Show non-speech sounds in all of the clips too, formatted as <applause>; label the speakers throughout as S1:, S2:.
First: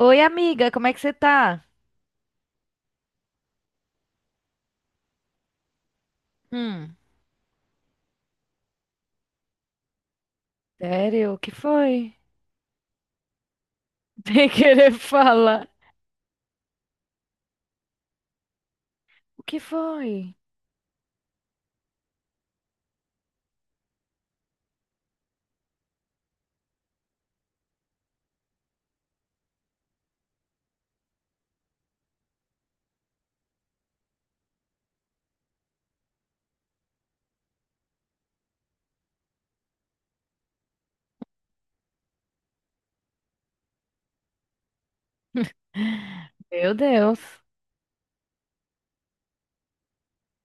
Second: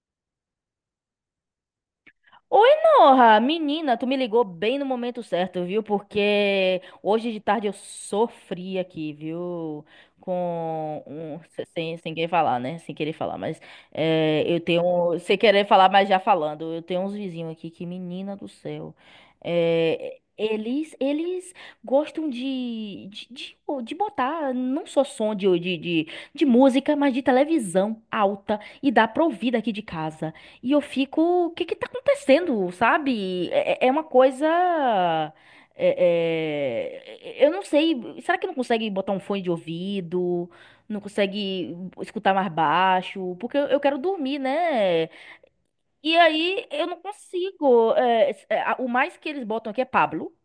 S1: Oi, amiga, como é que você tá?
S2: Oi, Norra! Menina, tu me ligou bem no momento certo, viu? Porque
S1: Hum.
S2: hoje de tarde eu sofri aqui, viu? Com
S1: Sério, o
S2: um,
S1: que
S2: se- sem,
S1: foi?
S2: sem querer falar, né? Sem querer falar, mas
S1: <laughs> Sem
S2: eu
S1: querer
S2: tenho. Sem querer
S1: falar.
S2: falar, mas já falando. Eu tenho uns vizinhos aqui que, menina do céu.
S1: O que
S2: é,
S1: foi?
S2: eles, eles gostam de botar não só som de música, mas de televisão alta e dá pra ouvir daqui de casa. E eu fico, o que que tá acontecendo, sabe? É uma coisa. Eu não sei. Será que não consegue botar um fone de ouvido? Não consegue escutar mais baixo? Porque eu quero dormir, né? E aí
S1: Meu
S2: eu não
S1: Deus.
S2: consigo. O mais que eles botam aqui é Pablo,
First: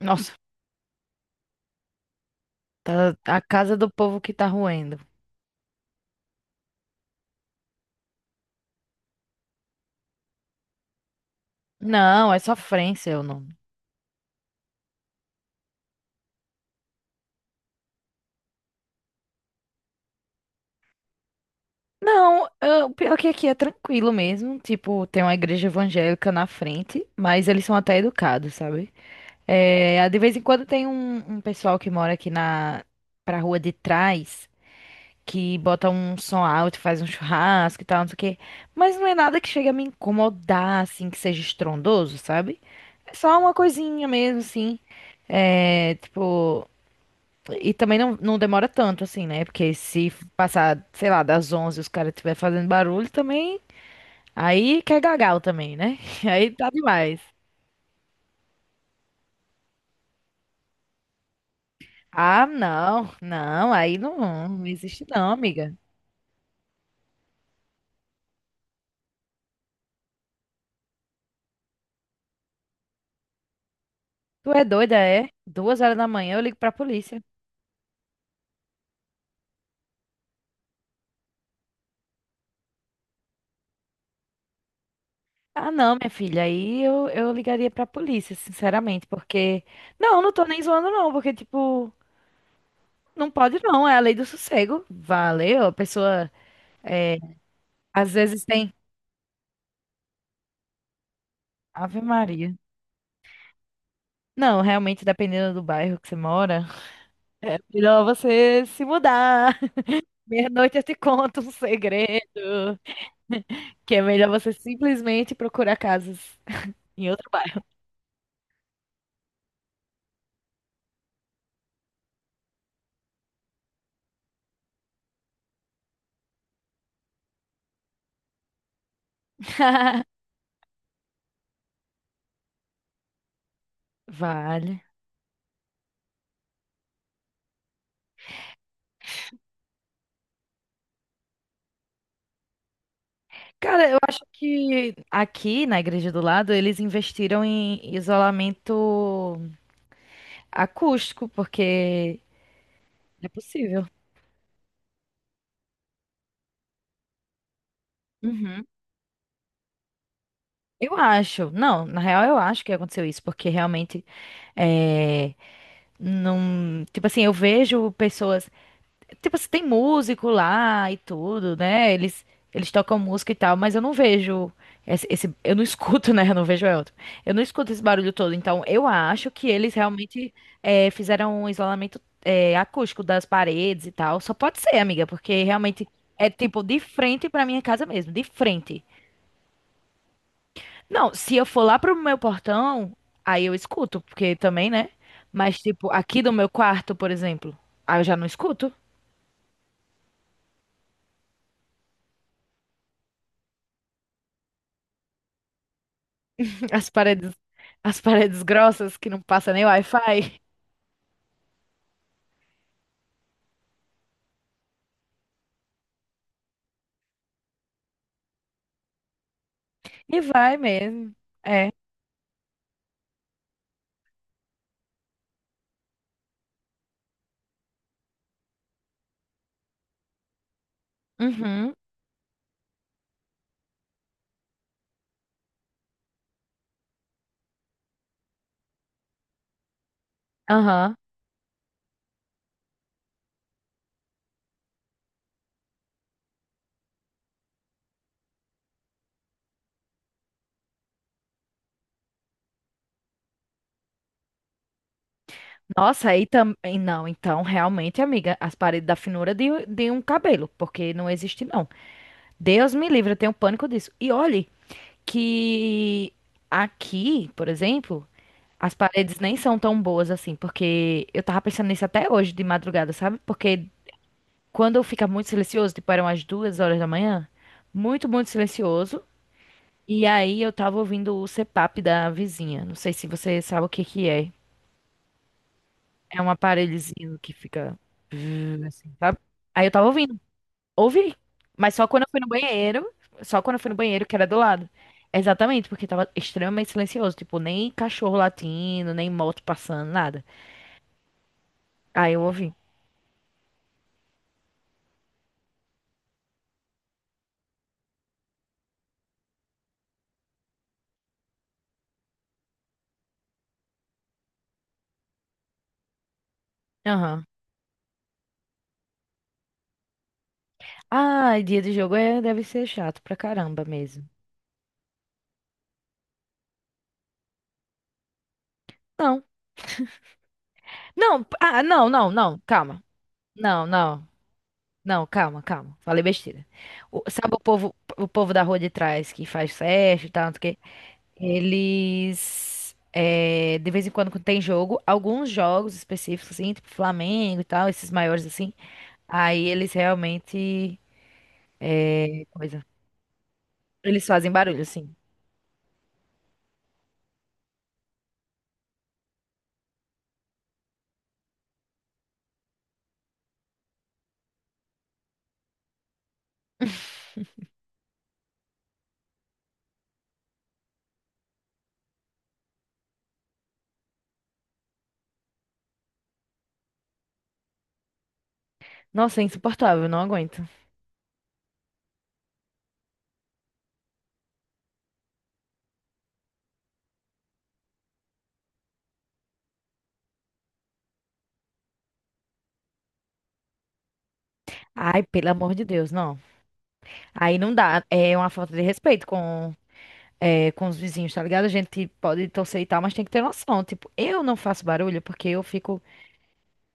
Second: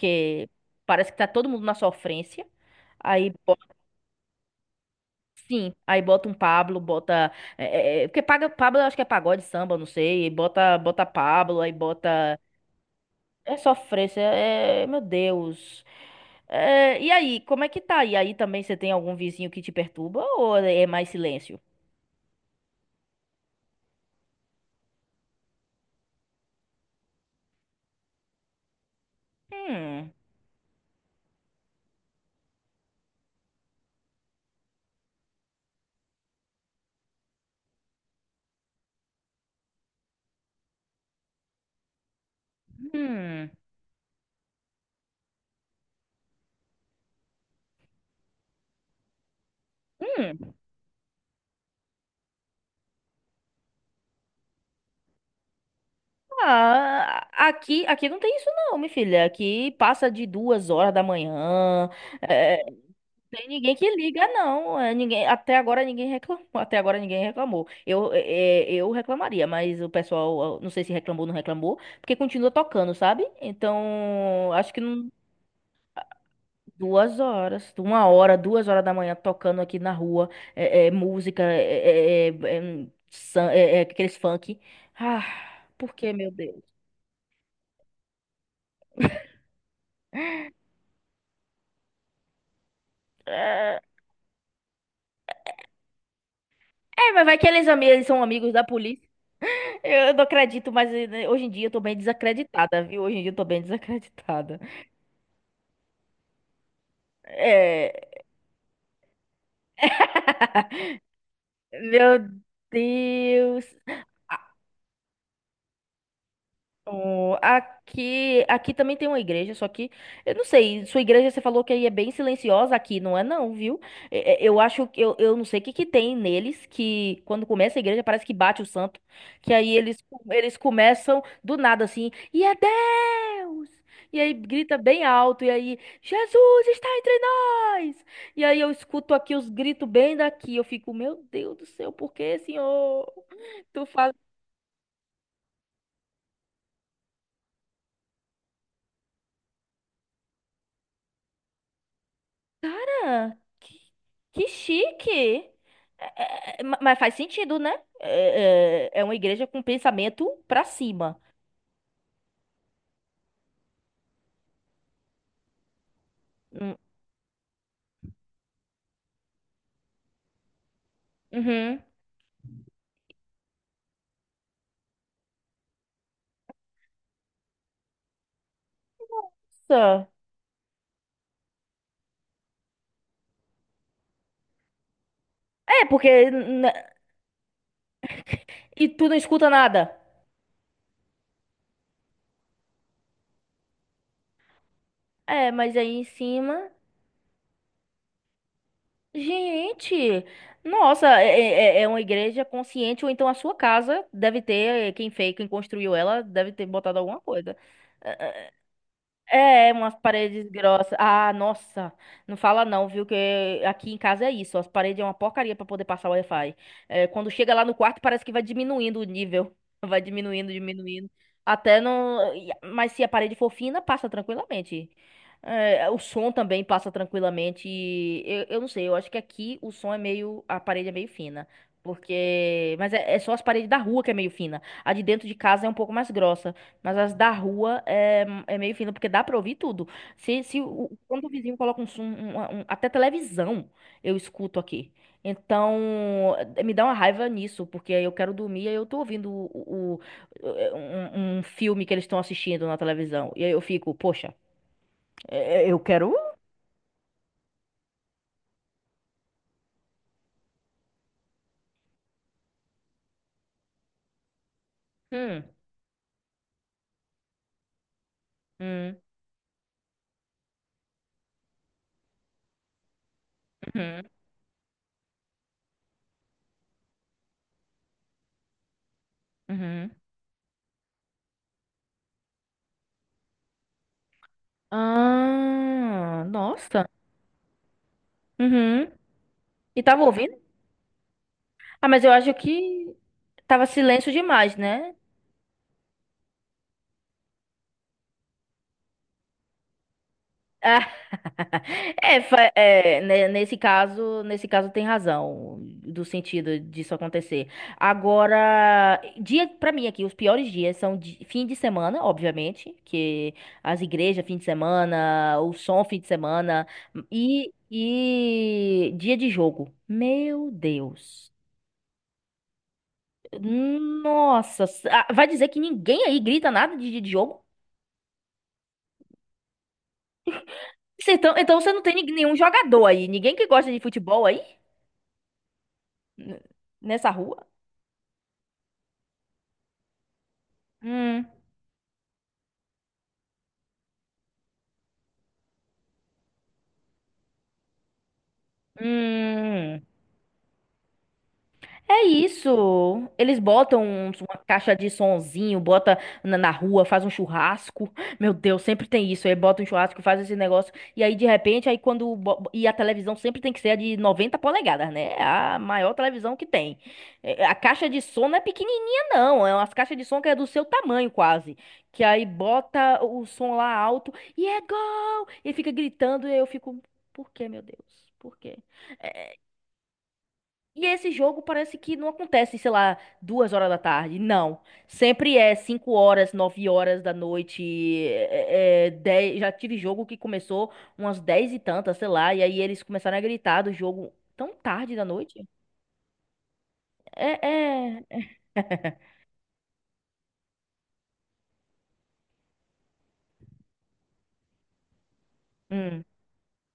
S1: Nossa,
S2: parece que tá todo mundo na sofrência.
S1: tá
S2: Aí
S1: a casa do povo que tá roendo.
S2: sim, aí bota um Pablo, bota. Porque paga, Pablo eu acho que é pagode, samba, não sei. Bota, bota Pablo, aí
S1: Não, é
S2: bota.
S1: sofrência o nome.
S2: É sofrência, é. Meu Deus. É, e aí, como é que tá? E aí também você tem algum vizinho que te perturba ou é mais silêncio?
S1: Não, o pior é que aqui é tranquilo mesmo. Tipo, tem uma igreja evangélica na frente, mas eles são até educados, sabe? É,
S2: Hum,
S1: de vez em quando tem um pessoal que mora aqui na pra rua de trás. Que bota um som alto, faz um churrasco e tal, não sei o quê. Mas não é nada que chega a me incomodar, assim, que seja estrondoso, sabe? É só
S2: hum,
S1: uma coisinha mesmo, assim. É, tipo. E também não demora tanto, assim, né? Porque se
S2: hum.
S1: passar, sei lá, das 11 e os caras estiver fazendo barulho também. Aí quer gagal também, né? <laughs> Aí tá demais.
S2: Ah, aqui não tem isso não, minha filha. Aqui passa de 2 horas da manhã.
S1: Ah,
S2: é, Tem ninguém que
S1: aí não,
S2: liga,
S1: não
S2: não. É,
S1: existe
S2: ninguém,
S1: não,
S2: até
S1: amiga.
S2: agora ninguém reclamou. Até agora ninguém reclamou. Eu reclamaria, mas o pessoal, eu não sei se reclamou ou não reclamou, porque continua tocando, sabe? Então,
S1: Tu é
S2: acho que
S1: doida,
S2: não-
S1: é? 2 horas da manhã eu ligo pra
S2: duas
S1: polícia.
S2: horas, 1 hora, 2 horas da manhã tocando aqui na rua, música, aqueles funk. Ah,
S1: Ah,
S2: por
S1: não, minha
S2: que, meu
S1: filha,
S2: Deus?
S1: aí eu ligaria pra polícia, sinceramente, porque. Não, não tô nem zoando, não, porque, tipo, não pode
S2: É,
S1: não, é a lei do sossego. Valeu, a pessoa.
S2: é,
S1: É,
S2: mas vai que eles
S1: às
S2: são
S1: vezes
S2: amigos da
S1: tem.
S2: polícia. Eu não acredito, mas hoje em dia eu tô bem
S1: Ave Maria.
S2: desacreditada, viu? Hoje em dia eu tô bem
S1: Não,
S2: desacreditada.
S1: realmente, dependendo do bairro que você mora, é
S2: É.
S1: melhor você se mudar. <laughs> Meia-noite eu te conto um
S2: <laughs> Meu
S1: segredo,
S2: Deus.
S1: <laughs> que é melhor você simplesmente procurar casas em outro
S2: Oh,
S1: bairro.
S2: aqui também tem uma igreja, só que eu não sei, sua igreja você falou que aí é bem silenciosa aqui, não é não, viu? Eu acho que eu não sei o que que tem neles que quando começa a igreja parece que bate o santo, que aí eles
S1: <laughs>
S2: eles começam do nada assim, e é Deus! E aí grita
S1: Vale.
S2: bem alto e aí Jesus está entre nós! E aí eu escuto aqui os gritos bem daqui, eu fico, meu Deus do céu, por que, Senhor? Tu
S1: Cara, eu acho que aqui na igreja do lado eles investiram em isolamento acústico, porque é
S2: Ah, que,
S1: possível.
S2: que chique! É, mas faz sentido, né?
S1: Uhum.
S2: É uma igreja com pensamento pra
S1: Eu
S2: cima.
S1: acho. Não, na real eu acho que aconteceu isso, porque realmente é,
S2: Hum,
S1: não, tipo assim, eu vejo pessoas. Tipo, assim, tem músico lá e tudo,
S2: Uhum.
S1: né? Eles tocam música e tal, mas eu não vejo eu não <laughs> escuto, né? Eu não vejo Elton. Eu não escuto esse barulho todo. Então, eu acho que eles
S2: Só.
S1: realmente fizeram um isolamento acústico das paredes e tal. Só pode ser, amiga, porque
S2: É,
S1: realmente
S2: porque.
S1: é tipo de frente pra minha casa mesmo, de frente.
S2: E tu não escuta nada.
S1: Não, se eu for lá pro meu portão, aí eu escuto, porque também, né?
S2: É,
S1: Mas
S2: mas
S1: tipo,
S2: aí em
S1: aqui do meu
S2: cima.
S1: quarto, por exemplo, aí eu já não escuto.
S2: Gente! Nossa, é uma igreja consciente, ou então a sua casa deve ter. Quem fez, quem construiu ela, deve ter
S1: As
S2: botado alguma
S1: paredes,
S2: coisa.
S1: as
S2: É,
S1: paredes
S2: é,
S1: grossas que não passa nem
S2: É, umas
S1: Wi-Fi.
S2: paredes
S1: <laughs>
S2: grossas. Ah, nossa, não fala não, viu? Que aqui em casa é isso. As paredes é uma porcaria pra poder passar o Wi-Fi. É, quando chega lá no quarto, parece que vai diminuindo o nível. <laughs> Vai
S1: E
S2: diminuindo,
S1: vai
S2: diminuindo.
S1: mesmo. É.
S2: Até não. Mas se a parede for fina, passa tranquilamente. É, o som também passa tranquilamente. E eu não sei, eu acho que aqui o som é meio. A parede é meio fina.
S1: Uhum.
S2: Porque. Mas é só as paredes da rua que é meio fina. A de dentro de casa é um pouco mais grossa. Mas as da rua é meio fina, porque dá pra ouvir tudo. Se o,
S1: Aham.
S2: quando o vizinho coloca um som, até televisão, eu escuto aqui. Então, me dá uma raiva nisso, porque aí eu quero dormir e aí eu tô ouvindo um filme que eles estão assistindo na televisão. E aí eu fico, poxa, eu
S1: Nossa,
S2: quero.
S1: aí também. Não, então, realmente, amiga, as paredes da finura de um cabelo, porque não existe, não. Deus me livre, eu tenho pânico disso. E olhe
S2: Hum,
S1: que aqui, por exemplo, as
S2: hum,
S1: paredes nem são tão boas assim, porque eu tava pensando nisso até hoje de madrugada, sabe? Porque
S2: uhum,
S1: quando fica muito silencioso, tipo, eram as 2 horas da manhã, muito, muito silencioso.
S2: uhum.
S1: E aí eu tava ouvindo o CPAP da vizinha. Não sei se você sabe o que que é. É
S2: Ah,
S1: um
S2: nossa.
S1: aparelhozinho que fica,
S2: Uhum.
S1: sabe? Aí eu
S2: E
S1: tava
S2: tava
S1: ouvindo.
S2: ouvindo?
S1: Ouvi. Mas só
S2: Ah,
S1: quando
S2: mas
S1: eu
S2: eu
S1: fui no
S2: acho
S1: banheiro,
S2: que
S1: só quando eu
S2: tava
S1: fui no banheiro
S2: silêncio
S1: que era do
S2: demais,
S1: lado.
S2: né?
S1: Exatamente, porque tava extremamente silencioso, tipo, nem cachorro latindo, nem moto passando, nada.
S2: <laughs> <laughs>
S1: Aí
S2: É,
S1: eu
S2: fa-
S1: ouvi.
S2: é, né, nesse caso, tem razão do sentido disso acontecer. Agora, dia para mim aqui, os piores dias são fim de semana, obviamente, que as igrejas fim de semana, o som fim de semana
S1: Aham.
S2: e dia de jogo. Meu Deus.
S1: Ah, dia de jogo é, deve ser chato pra caramba mesmo.
S2: Nossa, ah, vai dizer que ninguém aí grita nada de dia de jogo?
S1: Não. Não,
S2: Então,
S1: ah,
S2: você não
S1: não,
S2: tem
S1: não,
S2: nenhum
S1: não, calma.
S2: jogador aí, ninguém que
S1: Não,
S2: gosta de
S1: não.
S2: futebol aí
S1: Não, calma, calma. Falei
S2: N-
S1: besteira. O-
S2: nessa
S1: sabe
S2: rua?
S1: o povo da rua de trás que faz festa e tal, não sei o quê?
S2: Hum,
S1: Eles, é, de vez em quando, quando tem jogo, alguns jogos específicos, assim, tipo Flamengo e tal, esses maiores, assim, aí eles
S2: hum.
S1: realmente,
S2: É
S1: coisa,
S2: isso. Eles botam
S1: eles fazem
S2: uma
S1: barulho,
S2: caixa de
S1: assim.
S2: sonzinho, bota na rua, faz um churrasco. Meu Deus, sempre tem isso. Aí bota um churrasco, faz esse negócio. E aí, de repente, aí quando. E a televisão sempre tem que ser a de 90 polegadas, né? É a maior televisão que tem. É, a caixa de som não é pequenininha, não. É umas caixas de som que é do seu tamanho, quase. Que aí bota o som lá alto e é gol! E fica gritando. E eu fico, por quê, meu Deus? Por quê?
S1: Nossa, é insuportável, não aguento.
S2: E esse jogo parece que não acontece, sei lá, 2 horas da tarde. Não. Sempre é 5 horas, 9 horas da noite. Já tive jogo que começou umas 10 e tantas, sei lá. E aí eles começaram a gritar do jogo tão tarde
S1: Ai,
S2: da
S1: pelo
S2: noite.
S1: amor de Deus, não.
S2: É,
S1: Aí não dá,
S2: é.
S1: é uma falta de
S2: <laughs>
S1: respeito com, é, com os vizinhos, tá ligado? A gente pode torcer e tal, mas tem que ter noção. Tipo, eu não faço barulho porque eu fico
S2: Hum,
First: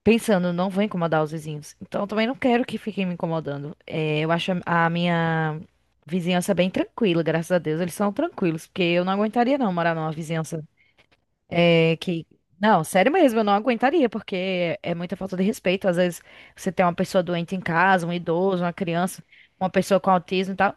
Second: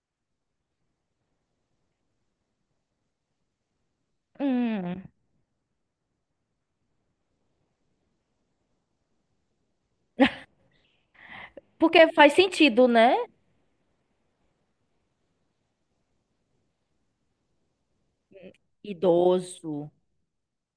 S1: pensando, não vou incomodar os vizinhos. Então, eu também não quero que fiquem me incomodando. É, eu acho a
S2: hum.
S1: minha vizinhança bem tranquila, graças a Deus. Eles são tranquilos, porque eu não aguentaria não morar numa vizinhança é,
S2: Porque
S1: que...
S2: faz
S1: Não,
S2: sentido,
S1: sério
S2: né?
S1: mesmo, eu não aguentaria, porque é muita falta de respeito. Às vezes você tem uma pessoa doente em casa, um idoso, uma criança, uma
S2: Idoso.
S1: pessoa com autismo e tal.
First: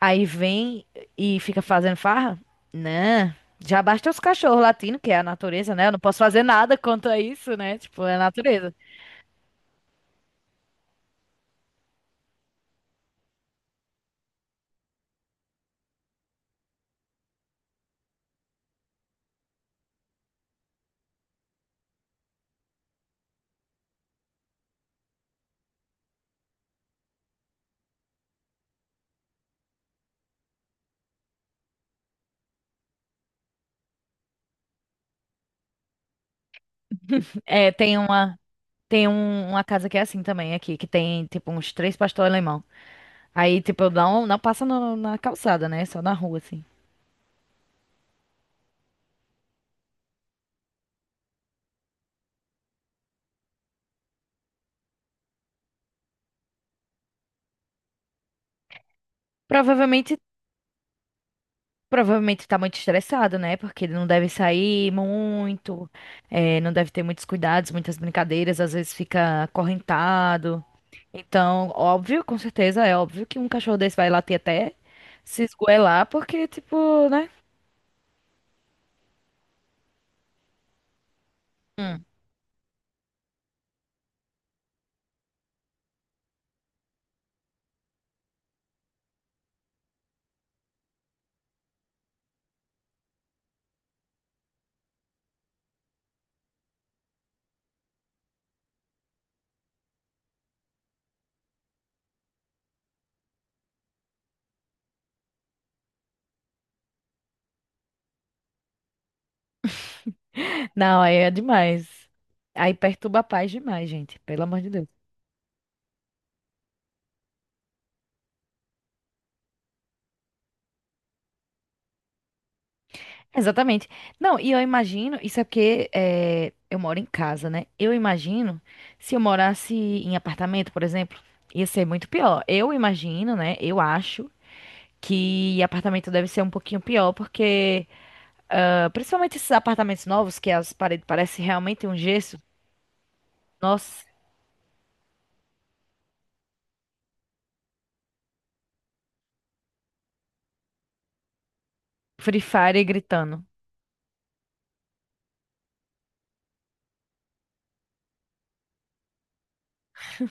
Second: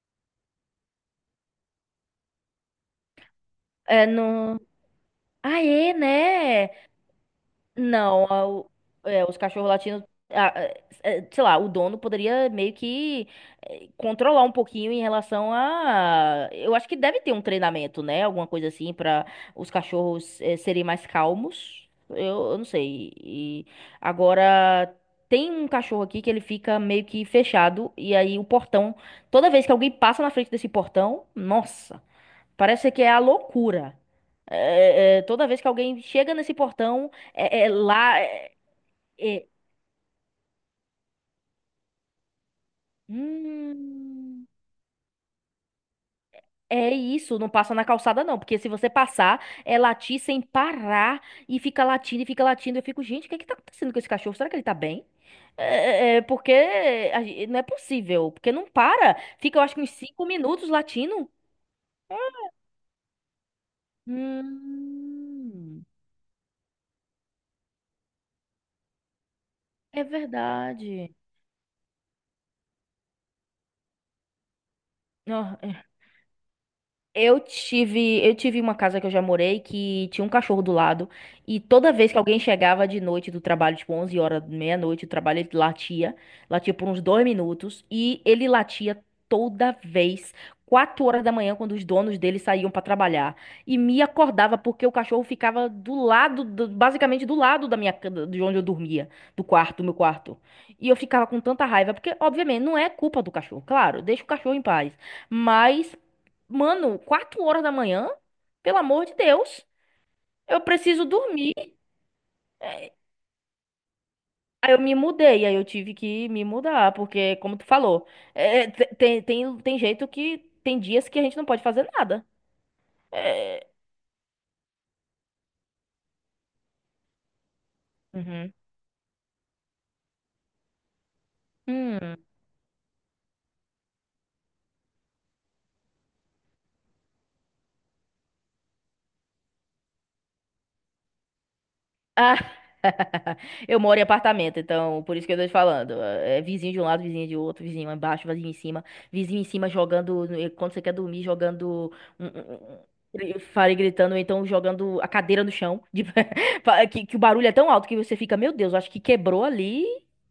S1: Aí vem e fica fazendo farra? Né? Já
S2: É
S1: basta os cachorros
S2: no.
S1: latindo, que é a natureza, né? Eu
S2: Aê,
S1: não posso fazer
S2: né?
S1: nada quanto a isso, né? Tipo, é a
S2: Não,
S1: natureza.
S2: os cachorros latinos, a- sei lá, o dono poderia meio que controlar um pouquinho em relação a. Eu acho que deve ter um treinamento, né? Alguma coisa assim para os cachorros serem mais calmos. Eu não sei. E agora tem um cachorro aqui que ele fica meio que fechado e aí o portão, toda vez que alguém passa na frente desse portão, nossa. Parece que é a loucura. Toda vez que alguém chega nesse portão, é
S1: É,
S2: lá.
S1: tem
S2: É,
S1: um- uma casa que é assim também aqui, que tem tipo uns 3 pastor alemão. Aí, tipo, eu não, não
S2: hum,
S1: passa no- na calçada, né? Só na rua, assim.
S2: é isso, não passa na calçada, não. Porque se você passar, é latir sem parar e fica latindo e fica latindo. Eu fico, gente, o que é que tá acontecendo com esse cachorro? Será que ele tá bem? É, porque a não é possível. Porque não para. Fica, eu acho que uns
S1: Provavelmente,
S2: 5 minutos latindo.
S1: provavelmente tá muito estressado, né? Porque ele não deve sair
S2: Hum,
S1: muito, é, não deve ter muitos cuidados, muitas brincadeiras, às vezes fica
S2: é
S1: acorrentado.
S2: verdade.
S1: Então, óbvio, com certeza, é óbvio que um cachorro desse vai latir até se
S2: Não,
S1: esgoelar, porque, tipo, né?
S2: eu tive uma casa que eu já morei que tinha um cachorro do lado e toda vez que alguém chegava de noite do trabalho, tipo 11 horas, meia-noite do trabalho, ele latia, latia por uns 2 minutos e ele latia toda vez, 4 horas da manhã, quando os donos dele saíam para trabalhar e me acordava porque o cachorro ficava do lado, basicamente do lado da minha, de onde eu dormia, do quarto, do meu quarto. E eu ficava com tanta raiva porque, obviamente, não é culpa do cachorro, claro, deixa o cachorro em paz. Mas mano, 4 horas da manhã? Pelo amor de Deus, eu
S1: <laughs> Não,
S2: preciso
S1: aí é
S2: dormir.
S1: demais. Aí perturba a paz demais, gente. Pelo amor de
S2: Aí eu
S1: Deus.
S2: me mudei, aí eu tive que me mudar, porque, como tu falou, tem jeito que tem dias que a gente não pode fazer nada. É,
S1: Exatamente. Não, e eu imagino, isso é porque eh, eu moro em casa, né? Eu
S2: uhum.
S1: imagino, se eu morasse em apartamento, por exemplo, ia ser muito
S2: Hum.
S1: pior. Eu imagino, né? Eu acho que apartamento deve ser um pouquinho pior, porque ah, principalmente esses apartamentos novos, que as paredes parecem realmente um
S2: Ah,
S1: gesso.
S2: <laughs> eu moro em
S1: Nossa,
S2: apartamento, então por isso que eu tô te falando. É vizinho de um lado, vizinho de outro, vizinho embaixo, vizinho em cima jogando, quando você quer dormir, jogando um,
S1: Free Fire
S2: um,
S1: gritando,
S2: fale gritando, ou então jogando a cadeira no chão, <laughs> que, o barulho é tão alto que você fica, meu Deus, acho que quebrou ali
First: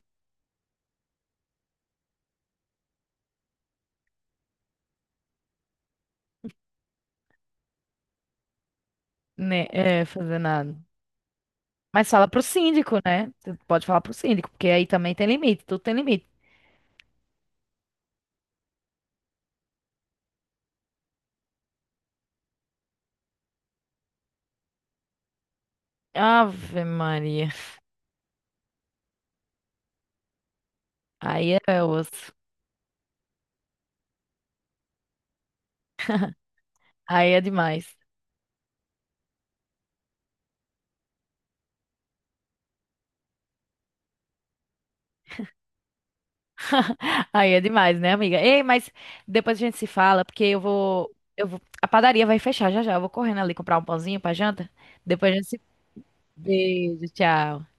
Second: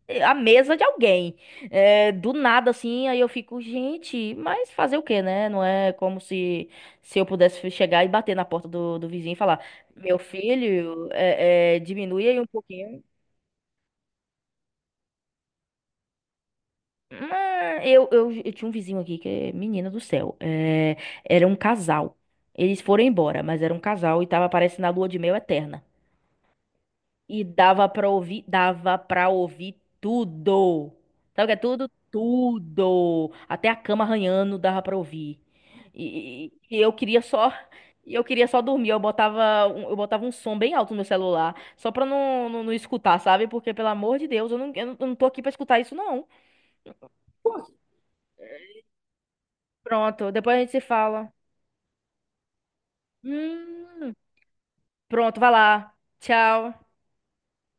S2: a mesa de alguém. É, do nada assim, aí eu fico, gente, mas fazer o quê, né? Não é como se eu pudesse chegar e bater na porta do vizinho e falar
S1: né? É,
S2: meu
S1: fazendo nada.
S2: filho,
S1: Mas fala
S2: diminui aí
S1: pro
S2: um
S1: síndico,
S2: pouquinho.
S1: né? Você pode falar pro síndico, porque aí também tem limite, tudo tem limite.
S2: Mas eu tinha um vizinho aqui que é menina do céu. É, era um casal. Eles foram embora, mas era um casal e tava parecendo a lua de mel eterna.
S1: Ave
S2: E
S1: Maria.
S2: dava pra ouvir tudo. Sabe o que é
S1: Aí é
S2: tudo?
S1: osso.
S2: Tudo. Até a cama arranhando dava pra ouvir. E, e- e eu queria
S1: Aí é
S2: só,
S1: demais.
S2: e eu queria só dormir. Eu botava um som bem alto no meu celular, só pra não escutar, sabe? Porque, pelo amor de Deus, eu não tô aqui pra escutar isso, não.
S1: Aí é demais, né, amiga? Ei, mas depois a gente se fala,
S2: Pronto,
S1: porque
S2: depois a gente se fala.
S1: eu vou, a padaria vai fechar já já. Eu vou correndo ali comprar um
S2: Hum,
S1: pãozinho pra janta. Depois a
S2: pronto,
S1: gente
S2: vai
S1: se...
S2: lá. Tchau.
S1: Beijo, tchau.